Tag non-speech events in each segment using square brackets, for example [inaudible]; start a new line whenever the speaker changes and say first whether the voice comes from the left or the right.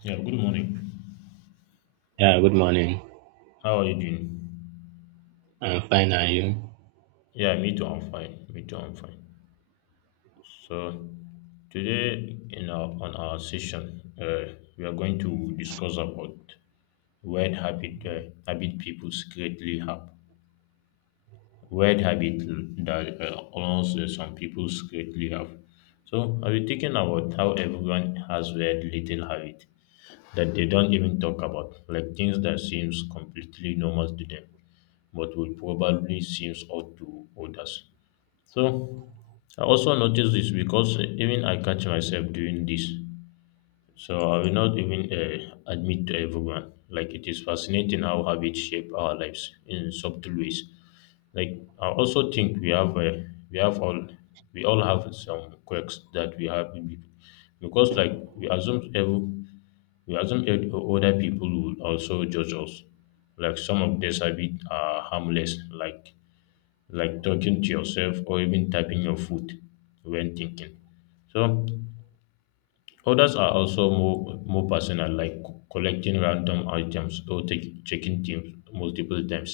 left: Yeah, good morning.
right: Yeah, good morning.
left: How are you doing?
right: I'm fine, are you?
left: Yeah, me too. I'm fine. Me too. I'm fine. So today in our on our session, we are going to discuss about weird habit people secretly have. Weird habit that almost some people secretly have. So I'll be thinking about how everyone has weird little habit that they don't even talk about, like things that seems completely normal to them, but would probably seems odd to others. So I also notice this because even I catch myself doing this. So I will not even admit to everyone. Like it is fascinating how habits shape our lives in subtle ways. Like I also think we all have some quirks that we have in people, because like we assume other people will also judge us. Like some of these habits are harmless, like talking to yourself or even tapping your foot when thinking. So others are also more personal, like collecting random items or checking things multiple times.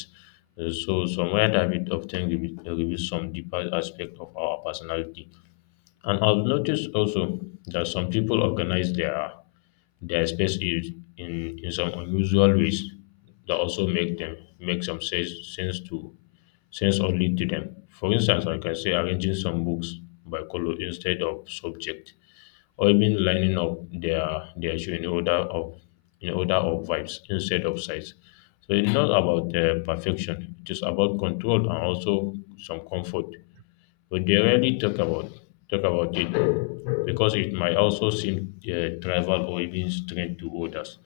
left: So some weird habits often reveal some deeper aspect of our personality, and I've noticed also that some people organize their space in some unusual ways that also make some sense only to them. For instance, like I can say arranging some books by color instead of subject, or even lining up their shoe in order of vibes instead of size. So it's not about perfection; it is about control and also some comfort, but they rarely talk about it because it might also seem tribal or even strange to others.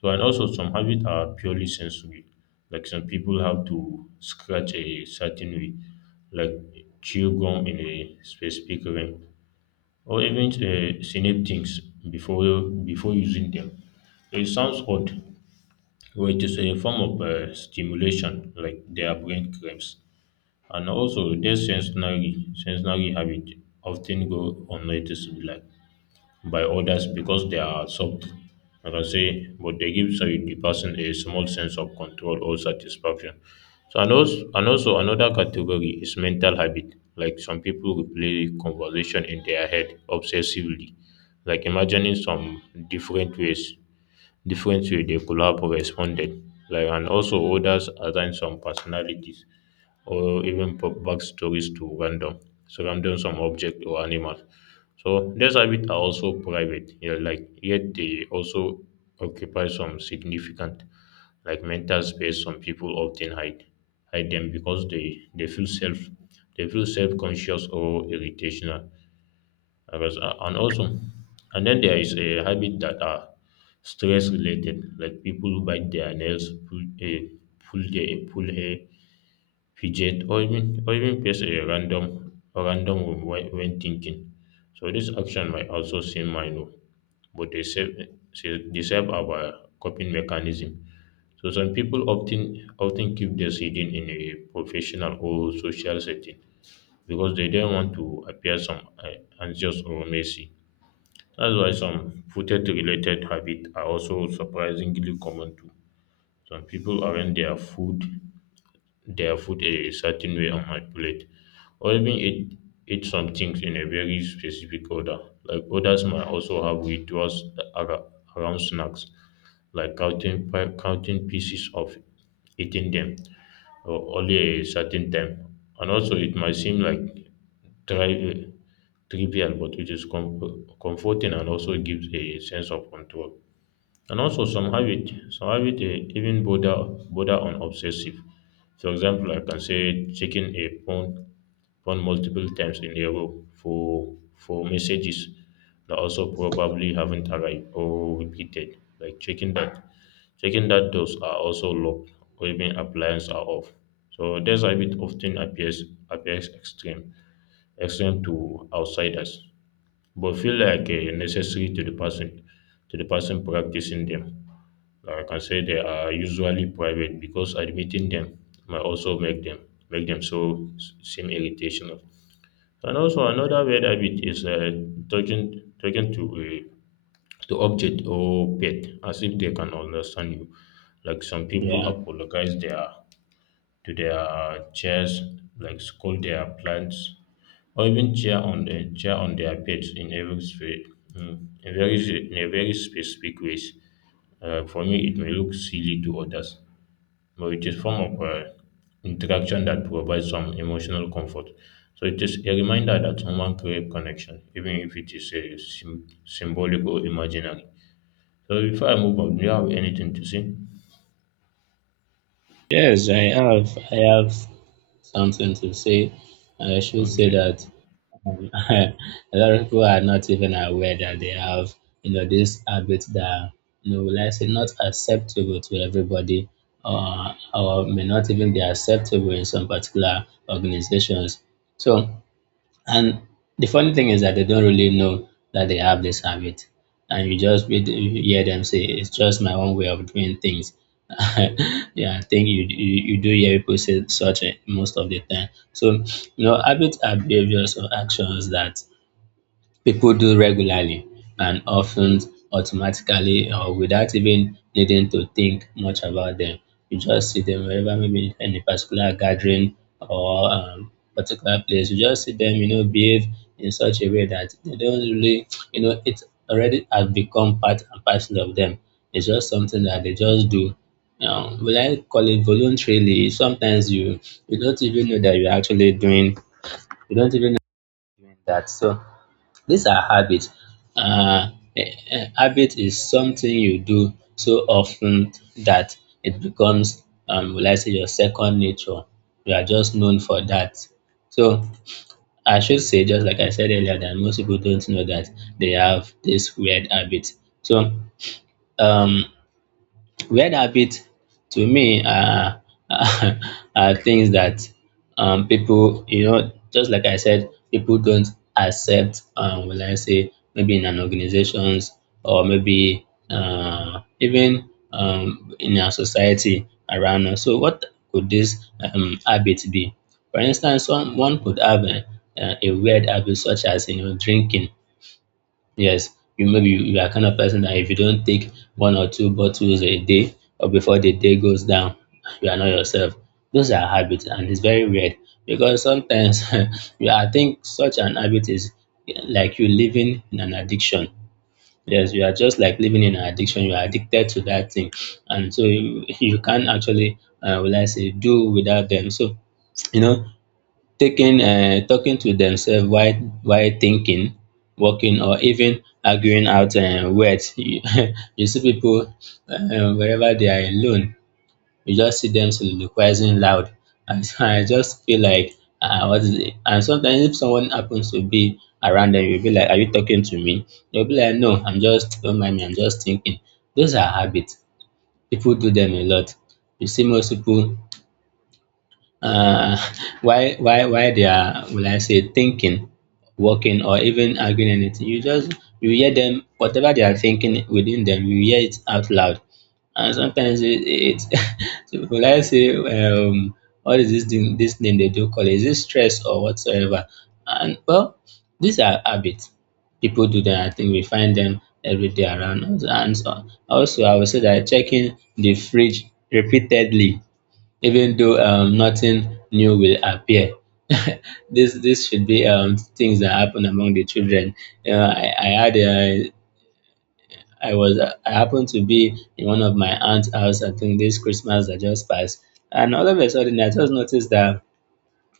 left: So and also some habits are purely sensory, like some people have to scratch a certain way, like chew gum in a specific ring, or even snip things before using them. It sounds odd, but it is a form of stimulation, like their brain cramps. And also, their sensory habit often go unnoticed, like, by others because they are soft. Like I can say, but they give so the person a small sense of control or satisfaction. So and also another category is mental habit. Like some people replay conversation in their head obsessively, like imagining some different ways different way they could have responded. Like and also others assign some personalities or even pop back stories to random surrounding some object or animal. So these habits are also private, yeah, like yet they also occupy some significant like mental space. Some people often hide them because they feel self conscious or irritational. Whereas- And also and then there is a habit that are stress related, like people bite their nails, pull, eh, pull their pull hair, fidget or even face a random room when thinking. So this action might also seem minor, but they serve our coping mechanism. So some people often keep their hidden in a professional or social setting because they don't want to appear some anxious or messy. That's why some food related habits are also surprisingly common too. Some people arrange their food a certain way on my plate, or even eat some things in a very specific order. Like others might also have rituals ara- around snacks, like counting pieces of eating them or only a certain time. And also, it might seem like tri- trivial, but it is comforting and also gives a sense of control. And also some habit, even border on obsessive. For example, I can say checking a phone multiple times in a row for messages that also probably haven't arrived or repeated. Like checking that doors are also locked or even appliances are off. So this habit often appears extreme to outsiders, but feel like a necessary to the person practicing them. Like I say, they are usually private because admitting them might also make them so seem irritational. And also another bad habit is talking to object or pet as if they can understand you. Like some people
right: Yeah.
left: apologize their to their chairs, like scold their plants, or even cheer on their pets in every sp- mm, in very in a very specific ways. For me, it may look silly to others, but it is form of interaction that provides some emotional comfort. So it is a reminder that human crave connection, even if it is symbolic or imaginary. So before I move on, do you have anything to say?
right: Yes, I have. I have something to say. I should say
left: Okay.
right: that [laughs] a lot of people are not even aware that they have, you know, this habit that, you know, let's say not acceptable to everybody, or may not even be acceptable in some particular organizations. So. And the funny thing is that they don't really know that they have this habit. And you hear them say, it's just my own way of doing things. [laughs] Yeah, I think you do hear people say such a, most of the time. So, you know, habits are behaviors or actions that people do regularly, and often automatically or without even needing to think much about them. You just see them wherever, maybe in a particular gathering or particular place. You just see them, you know, behave in such a way that they don't really, you know, it already has become part and parcel of them. It's just something that they just do. Now, will I call it voluntarily? Sometimes you don't even know that you're actually doing. You don't even know that. So these are habits. Uh, a habit is something you do so often that it becomes, will I say, your second nature. You are just known for that. So I should say, just like I said earlier, that most people don't know that they have this weird habit. So um, weird habits to me are, [laughs] are things that people, you know, just like I said, people don't accept, will I say, maybe in an organizations or maybe even in our society around us. So, what could this habit be? For instance, one could have a weird habit such as you know drinking. Yes, you maybe you you are kind of person that if you don't take one or two bottles a day or before the day goes down, [laughs] you are not yourself. Those are habits, and it's very weird because sometimes [laughs] you, I think such an habit is yeah, like you living in an addiction. Yes, you are just like living in an addiction. You are addicted to that thing, and so you, [laughs] you can't actually, will I say, do without them. So you know, talking to themselves while thinking, walking, or even arguing out words. [laughs] You see people wherever they are alone, you just see them soliloquizing loud. [laughs] And so I just feel like, what is it? And sometimes if someone happens to be around them, you'll be like, are you talking to me? They'll be like, no, I'm just, don't mind me, I'm just thinking. Those are habits. People do them a lot. You see most people uh, [laughs] why they are will I say thinking, working or even arguing anything. You just you hear them whatever they are thinking within them, you hear it out loud. And sometimes it [laughs] so will I say what is this thing they do call it? Is it stress or whatsoever? And well, these are habits. People do them. I think we find them every day around us. And so, also I would say that checking the fridge repeatedly even though nothing new will appear. [laughs] This should be things that happen among the children. You know, I had a, I happened to be in one of my aunt's house. I think this Christmas that just passed, and all of a sudden I just noticed that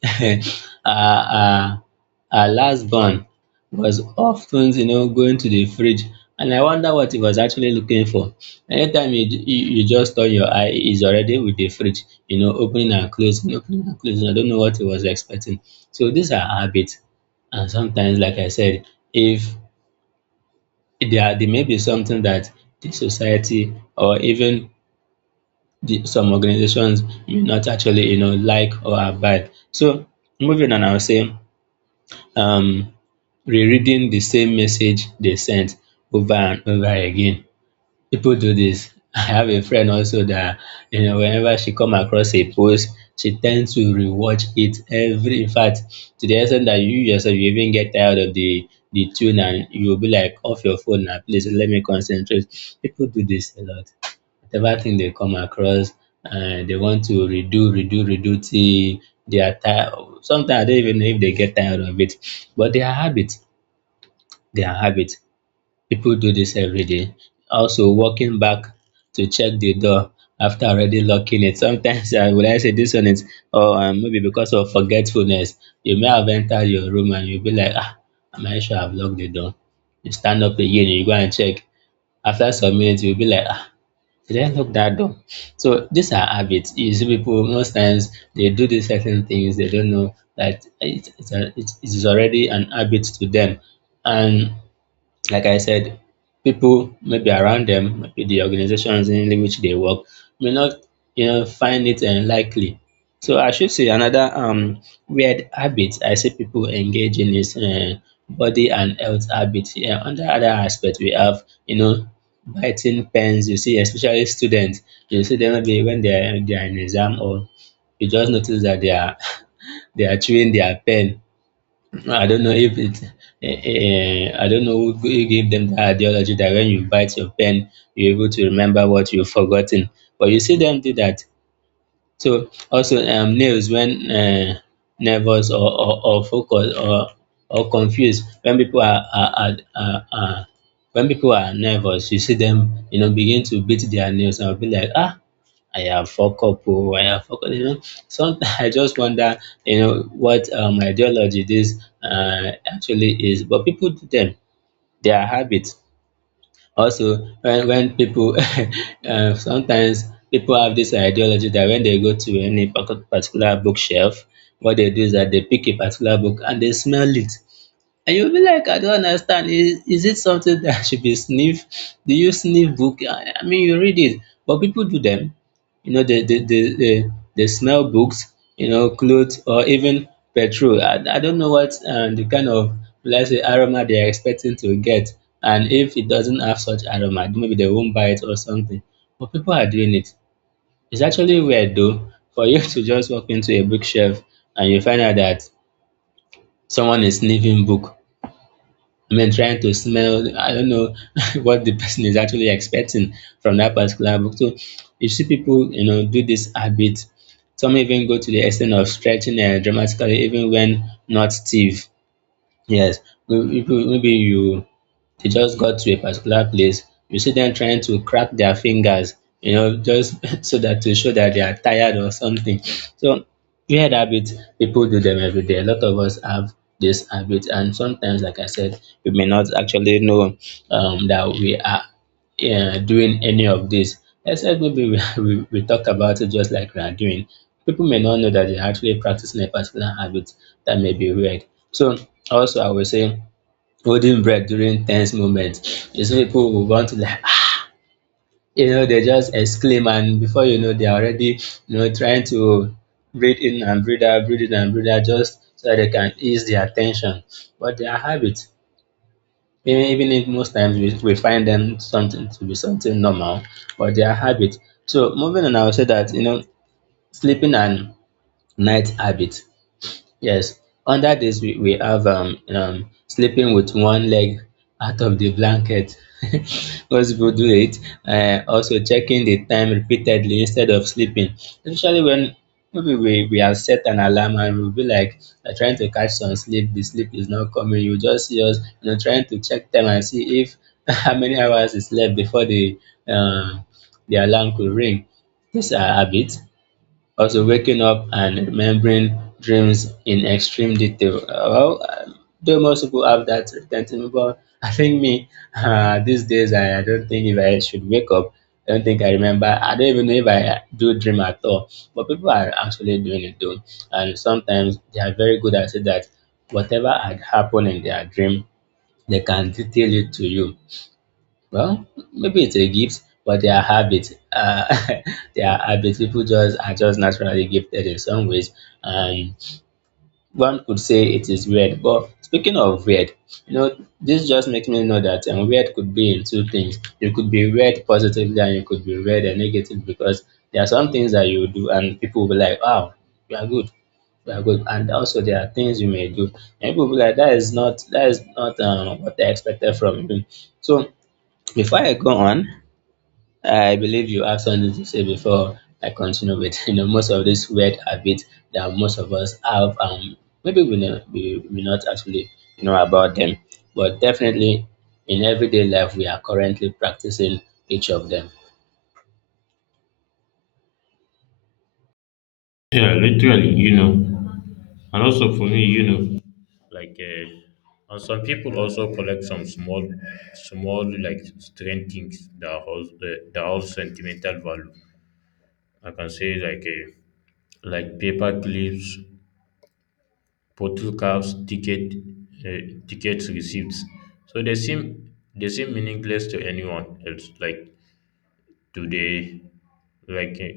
right: [laughs] our our our last born was often you know going to the fridge, and I wonder what he was actually looking for. Anytime you, you just turn your eye he's already with the fridge, you know, opening and closing, opening and closing. I don't know what he was expecting. So these are habits, and sometimes like I said, if there may be something that the society or even the, some organizations may not actually you know like or abide. So moving on I'll say um, rereading the same message they sent over and over again. People do this. [laughs] I have a friend also that you know whenever she come across a post, she tends to rewatch it every. In fact, to the extent that you yourself you even get tired of the tune and you'll be like off your phone now, please let me concentrate. People do this a lot. Whatever thing they come across, they want to redo, redo, redo till they are tired. Sometimes I don't even know if they get tired of it, but they are habit. They are habit. People do this every day. Also, walking back to check the door after already locking it. Sometimes, [laughs] would I say this one is, or maybe because of forgetfulness, you may have entered your room and you'll be like, ah, am I sure I've locked the door? You stand up again, you go and check. After some minutes, you'll be like, ah, did I lock that door? So these are habits. You see, people most times they do these certain things they don't know that it, it's a, it is already an habit to them, and like I said, people maybe around them, maybe the organizations in which they work, may not you know find it unlikely. So I should say another weird habit I see people engage in is body and health habit. Yeah, under other aspect we have you know biting pens. You see, especially students, you see them maybe when they are in exam or you just notice that they are [laughs] they are chewing their pen. I don't know if it. I don't know who gave them the ideology that when you bite your pen, you're able to remember what you've forgotten. But you see them do that. So also nails when nervous or or focused or confused when people are when people are nervous you see them you know begin to beat their nails and be like ah I have fuck up oh I have fuck up you know sometimes [laughs] I just wonder you know what ideology this actually is but people do them. Their habit. Also, when people, [laughs] sometimes people have this ideology that when they go to any particular bookshelf, what they do is that they pick a particular book and they smell it. And you'll be like, I don't understand. Is it something that [laughs] should be sniffed? Do you sniff book? I mean, you read it, but people do them. You know, they smell books, you know, clothes, or even petrol. I don't know what the kind of, let's say, aroma they are expecting to get. And if it doesn't have such aroma, maybe they won't buy it or something. But people are doing it. It's actually weird, though, for you [laughs] to just walk into a bookshelf and you find out that someone is sniffing book. I mean, trying to smell, I don't know [laughs] what the person is actually expecting from that particular book. So you see people, you know, do this habit. Some even go to the extent of stretching dramatically, even when not stiff. Yes, maybe you they just got to a particular place, you see them trying to crack their fingers, you know, just [laughs] so that to show that they are tired or something. So weird habit, people do them every day. A lot of us have this habit, and sometimes, like I said, we may not actually know that we are doing any of this. Except maybe [laughs] we talk about it just like we are doing. People may not know that they're actually practicing a particular habit that may be weird. So also I will say holding breath during tense moments. You see people will want to like, [laughs] you know, they just exclaim and before you know, they are already, you know, trying to breathe in and breathe out, breathe in and breathe out just so that they can ease their tension. But they are habit, even if most times we find them something to be something normal, but they are habit. So moving on, I would say that, you know, sleeping and night habit. Yes, under this we have sleeping with one leg out of the blanket. [laughs] Most people do it. Also checking the time repeatedly instead of sleeping, especially when maybe we have set an alarm and we'll be like trying to catch some sleep. The sleep is not coming. You just see us, you know, trying to check time and see if [laughs] how many hours is left before um the alarm could ring. These are habits, also waking up and remembering dreams in extreme detail. Well, though most people have that retention, but I think me, these days, I don't think if I should wake up, I don't think I remember. I don't even know if I do dream at all. But people are actually doing it though. And sometimes they are very good at it that whatever had happened in their dream, they can detail it to you. Well, maybe it's a gift, but they are habits. [laughs] They are habits. People just are just naturally gifted in some ways, and one could say it is weird. But speaking of weird, you know, this just makes me know that weird could be in two things. You could be weird positively, and you could be weird and negative because there are some things that you do, and people will be like, "Wow, you are good." You are good, and also there are things you may do and people will be like, that is not, what I expected from you. So before I go on, I believe you have something to say before I continue with [laughs] you know most of these weird habits that most of us have. Maybe we know, we not actually know about them, but definitely in everyday life we are currently practicing each of them.
left: Yeah, literally, and also for me, like, uh, and some people also collect some small like strange things that holds the that holds sentimental value. I can say like paper clips, bottle caps, uh, tickets, receipts. So they seem meaningless to anyone else. Like today, like,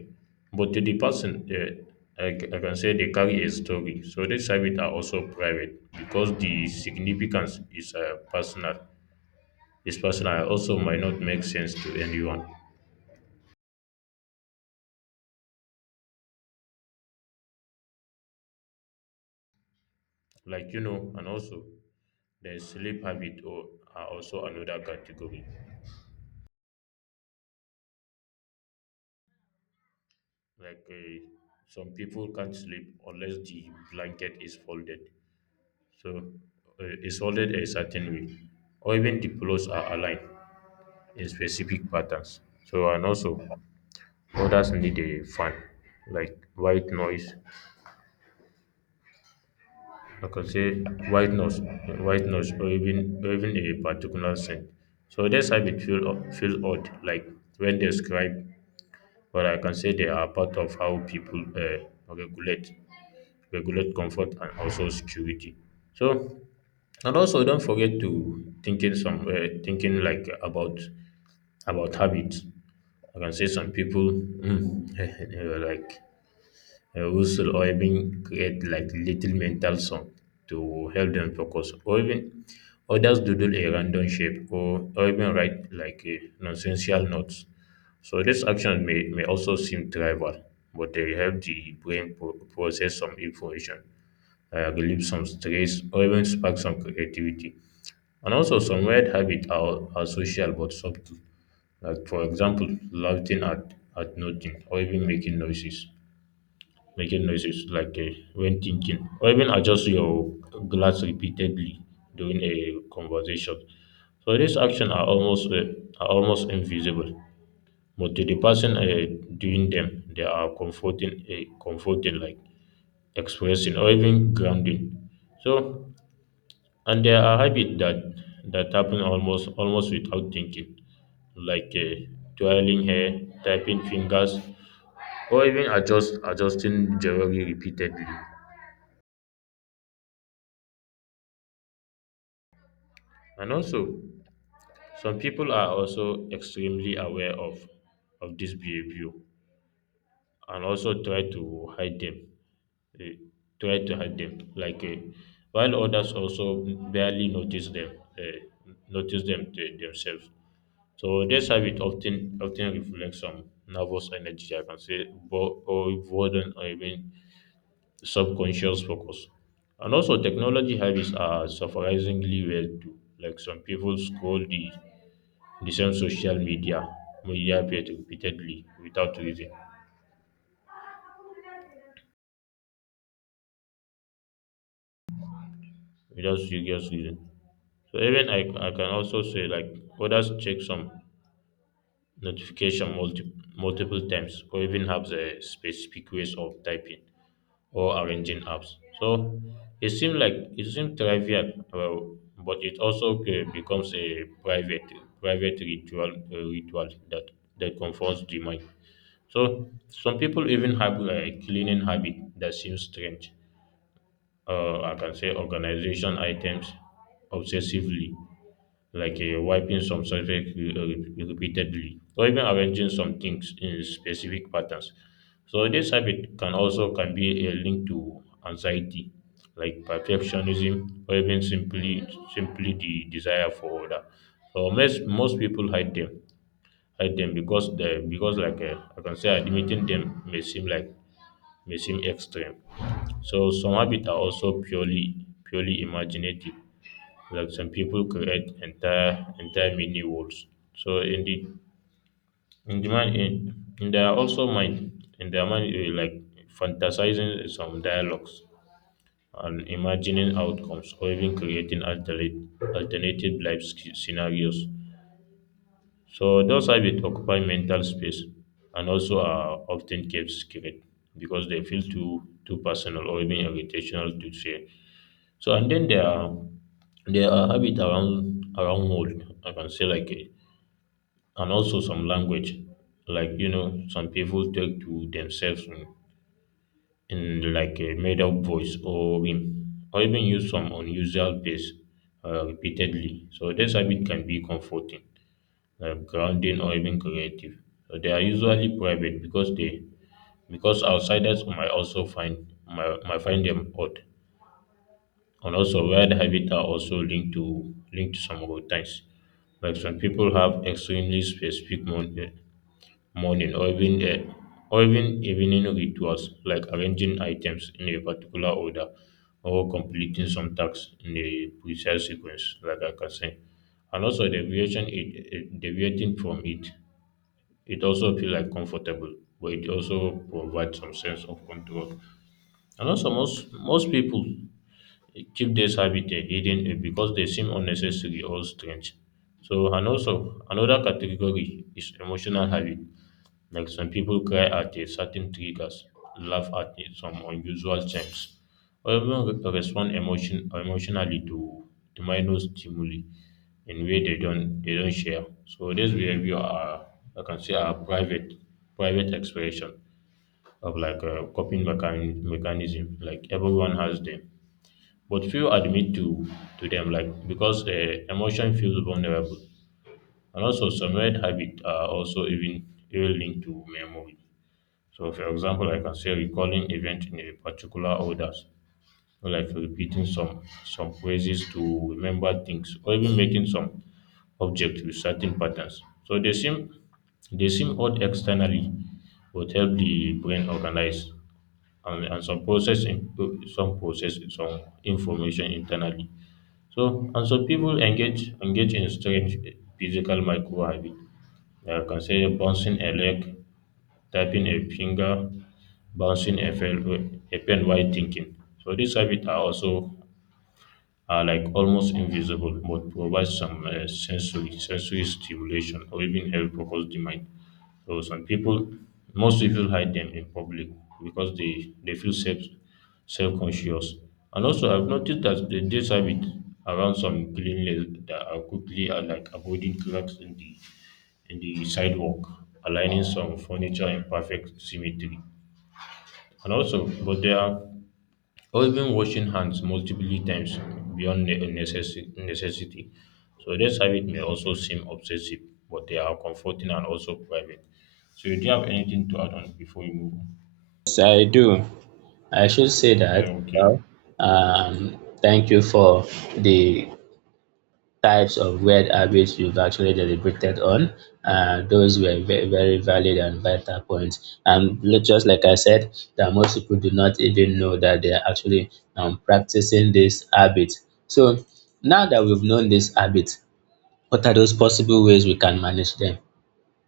left: but to the person, I can say they carry a story. So these services are also private because the significance is personal. Is personal also might not make sense to anyone. Like and also the sleep habit or are also another category. Like some people can't sleep unless the blanket is folded, so is folded a certain way, or even the pillows are aligned in specific patterns. So and also others need a fan, like white noise. Like I can say white noise, white noise, or even a particular scent. So that's how it feel odd, like when described, but I can say they are part of how people regulate regulate comfort and also security. So and also don't forget to thinking like about habits. I can say some people [laughs] like whistle or even create like little mental song to help them focus or even others doodle a random shape or even write like nonsensical notes. So this action may also seem trivial, but they help the brain process some information, relieve some stress, or even spark some creativity. And also, some weird habits are social but subtle. Like, for example, laughing at nothing, or even making noises. Making noises like when thinking, or even adjust your glass repeatedly during a conversation. So these actions are almost invisible, but to the person doing them, they are comforting, comforting, like expressing or even grounding. So and there are habits that happen almost without thinking, like twirling hair, tapping fingers, or even adjusting jewelry repeatedly. And also, some people are also extremely aware of this behavior and also try to hide them. eh, try to hide them, like uh, while others also barely notice them. eh, themselves. So this habit often reflects some nervous energy, I can say, or boredom, or even subconscious focus. And also, technology habits are surprisingly weird too. Like some people scroll the same social media page repeatedly without serious reason. So even I can also say like others check some notification multiple times or even have a specific ways of typing or arranging apps. So it seems trivial, but it also becomes a private ritual that comforts the mind. So some people even have a cleaning habit that seems strange. I can say organization items obsessively, like wiping some surface repeatedly, or even arranging some things in specific patterns. So this habit can be a link to anxiety, like perfectionism, or even simply the desire for order. So most people hide them because the because like I can say admitting them may seem extreme. So some habits are also purely imaginative, like some people create entire mini worlds. So in the mind in their also mind in their mind, like fantasizing some dialogues and imagining outcomes or even creating alternate alternative life scenarios. So those habits occupy mental space and also are often kept secret because they feel too personal or even irritational to share. So and then there are habit around world I can say, like and also some language like some people talk to themselves in like a made up voice or rhyme or even use some unusual pace, repeatedly. So this habit can be comforting, grounding, or even creative. So they are usually private because outsiders might also find might find them odd, and also weird habits are also linked to some routines. Like some people have extremely specific morning or even evening rituals, like arranging items in a particular order or completing some tasks in a precise sequence, like I can say. And also deviation it, it deviating from it, it also feels like comfortable, but it also provides some sense of control. And also most people keep this habit hidden because they seem unnecessary or strange. So and also another category is emotional habit. Like some people cry at a certain triggers, laugh at some unusual times, or even respond emotionally to minor stimuli in way they don't share. So this behavior are, I can say, are private expression of like a coping mechanism. Like everyone has them but few admit to them, like because emotion feels vulnerable, and also some red habits are also even linked to memory. So for example I can say recalling event in a particular order, like repeating some phrases to remember things or even making some objects with certain patterns. So they seem odd externally, but help the brain organize, and, some process some information internally. So and so people engage in strange physical microhabit. Consider bouncing a leg, tapping a finger, bouncing a pen while thinking. So these habits are also are like almost invisible, but provide some sensory stimulation or even help focus the mind. So some people, most people hide them in public because they feel self conscious. And also, I've noticed that the this habit around some cleanliness that are quickly are like avoiding cracks in the sidewalk, aligning some furniture in perfect symmetry. And also, but there are or even washing hands multiple times beyond necessity. So this habit may also seem obsessive, but they are comforting and also private. So do you have anything to add on before you move on?
right: Yes, I do. I should say
left: Yeah,
right: that.
left: okay.
right: Well, thank you for the types of weird habits we've actually deliberated on. Those were very, very valid and vital points. And li- just like I said, that most people do not even know that they are actually practicing this habit. So now that we've known this habit, what are those possible ways we can manage them?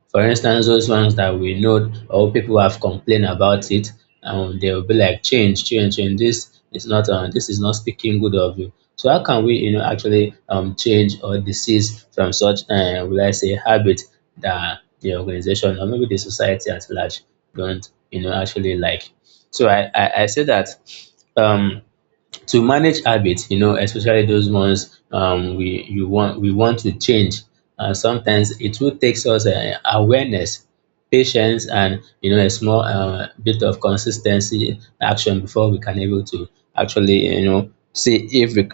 right: For instance, those ones that we know or people have complained about it, and they'll be like, change, change, change. This is not speaking good of you. So how can we, you know, actually change or desist from such, will I say, habit that the organization or maybe the society at large don't, you know, actually like. So I say that um to manage habits, you know, especially those ones we want to change, and sometimes it will takes us awareness, patience, and, you know, a small bit of consistency action before we can able to actually, you know, see if we,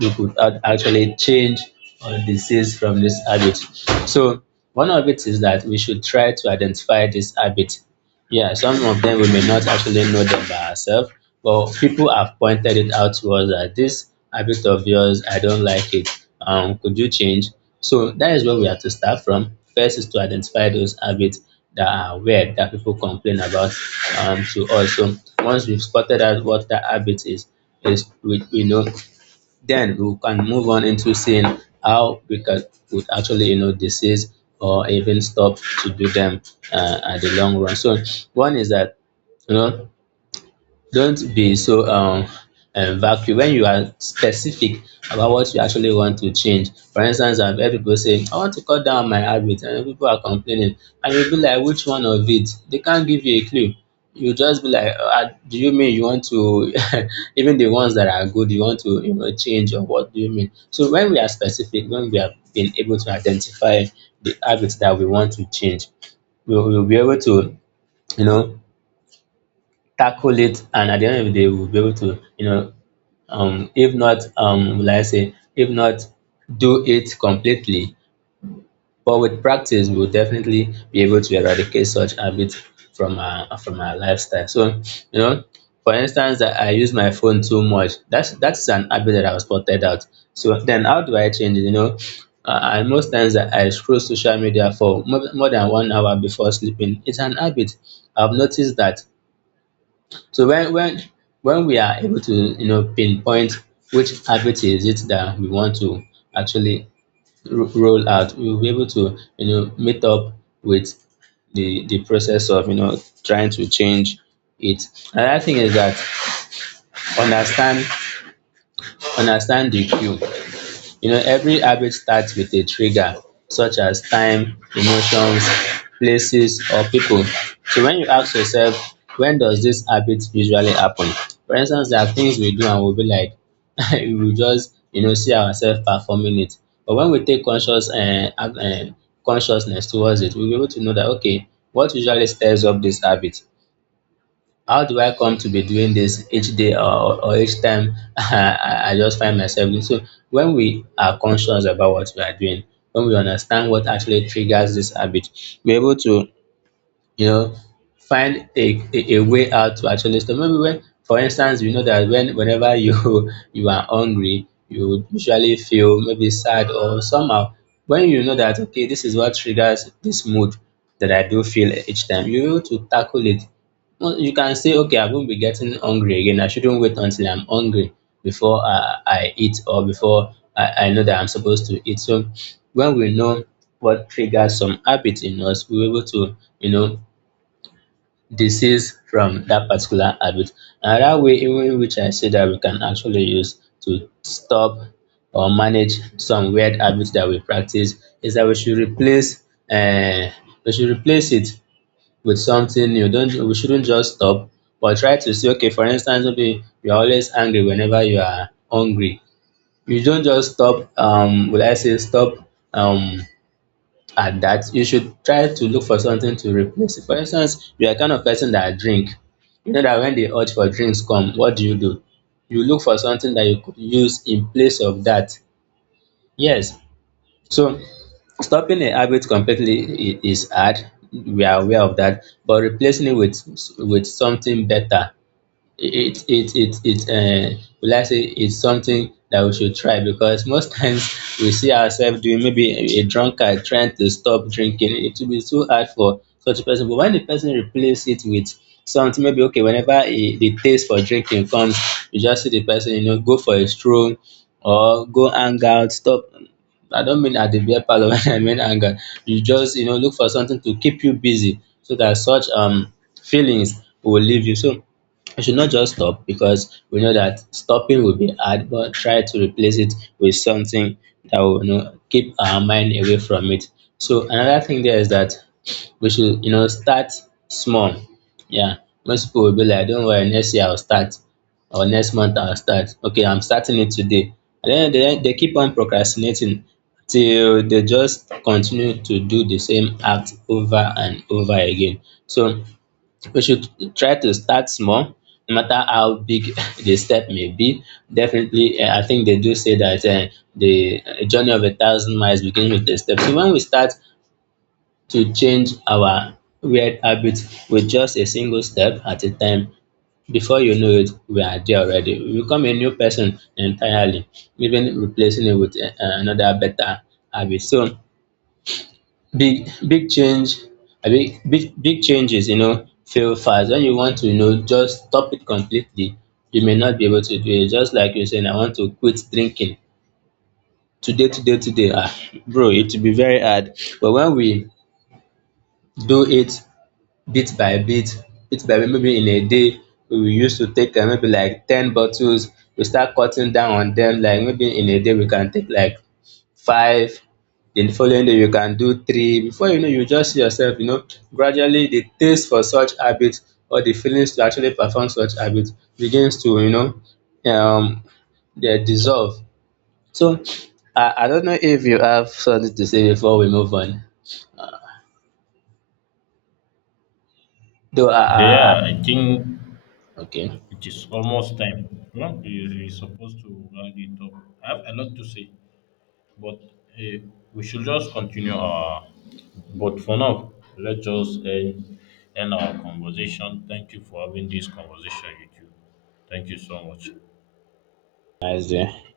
right: we could actually change or disease from this habit. So one of it is that we should try to identify this habit. Yeah, some of them we may not actually know them by ourselves, but people have pointed it out to us that this habit of yours, I don't like it. Could you change? So that is where we have to start from. First is to identify those habits that are weird that people complain about to us. So once we've spotted out what that habit is we know, then we can move on into seeing how we can would actually, you know, disease or even stop to do them at the long run. So one is that, you know, don't be so vacuum when you are specific about what you actually want to change. For instance, I've heard people say, I want to cut down my habit, and people are complaining. And you'll be like, which one of it? They can't give you a clue. You just be like, do you mean you want to, [laughs] even the ones that are good, you want to, you know, change or what do you mean? So when we are specific, when we have been able to identify the habits that we want to change, we will be able to, you know, tackle it, and at the end of the day we'll be able to, you know, if not, will I say if not do it completely, but with practice we'll definitely be able to eradicate such habit from our lifestyle. So, you know, for instance, that I use my phone too much, that's an habit that I was spotted out. So then how do I change it, you know? And most times, I scroll social media for more, more than 1 hour before sleeping, it's an habit I've noticed that. So when we are able to, you know, pinpoint which habit is it that we want to actually roll out, we will be able to, you know, meet up with the process of, you know, trying to change it. Another thing is that understand understand the cue. You know, every habit starts with a trigger, such as time, emotions, places, or people. So when you ask yourself, when does this habit usually happen? For instance, there are things we do and we'll be like, [laughs] we will just, you know, see ourselves performing it. But when we take conscious consciousness towards it, we'll be able to know that, okay, what usually stirs up this habit? How do I come to be doing this each day, or each time [laughs] I just find myself doing? So when we are conscious about what we are doing, when we understand what actually triggers this habit, we're able to, you know, find a way out to actually stop. Maybe when, for instance, we know that when whenever you [laughs] you are hungry, you would usually feel maybe sad or somehow. When you know that, okay, this is what triggers this mood that I do feel each time, you need to tackle it. Well, you can say, okay, I won't be getting hungry again. I shouldn't wait until I'm hungry before I eat or before I know that I'm supposed to eat. So when we know what triggers some habits in us, we're able to, you know, this is from that particular habit. Another way in which I say that we can actually use to stop or manage some weird habits that we practice is that we should uh, replace it with something new. Don't, we shouldn't just stop, but try to say, okay, for instance, maybe you're always angry whenever you are hungry. You don't just stop. Will I say stop? Um, at that, you should try to look for something to replace it. For instance, you are kind of person that drink. You know that when the urge for drinks come, what do? You look for something that you could use in place of that. Yes. So stopping a habit completely is hard. We are aware of that, but replacing it with something better, it will I say it's something that we should try, because most [laughs] times we see ourselves doing maybe a drunkard trying to stop drinking. It will be too hard for such a person. But when the person replace it with something, maybe okay, whenever a, the taste for drinking comes, you just see the person, you know, go for a stroll or go hang out, stop. I don't mean at the beer parlor [laughs] when I mean hang out. You just, you know, look for something to keep you busy, so that such feelings will leave you. So we should not just stop because we know that stopping will be hard, but try to replace it with something that will, you know, keep our mind away from it. So another thing there is that we should, you know, start small. Yeah, most people will be like, don't worry, next year I'll start or next month I'll start. Okay, I'm starting it today. And then they keep on procrastinating till they just continue to do the same act over and over again. So we should try to start small, no matter how big [laughs] the step may be. Definitely, I think they do say that the journey of a thousand miles begins with a step. So when we start to change our weird habits with just a single step at a time, before you know it, we are there already. We become a new person entirely, even replacing it with another better habit. So big big change big big changes, you know, fail fast. When you want to, you know, just stop it completely, you may not be able to do it. Just like you saying, I want to quit drinking today, today, today, ah bro, it will be very hard. But when we do it bit by bit, bit by bit, maybe in a day we used to take maybe like ten bottles, we start cutting down on them, like maybe in a day we can take like five, in the following day you can do three. Before you know, you just see yourself, you know, gradually the taste for such habit or the feelings to actually perform such habit begins to, you know, they dissolve. So I don't know if you have something to say before we move on. Though
left: So yeah,
right: I-
left: I think
right: okay,
left: it is almost time. No, we supposed to round it up. I have a lot to say. But eh, we should just continue our. But for now, let's just end our conversation. Thank you for having this conversation with you. Thank you so much.
right: nice day.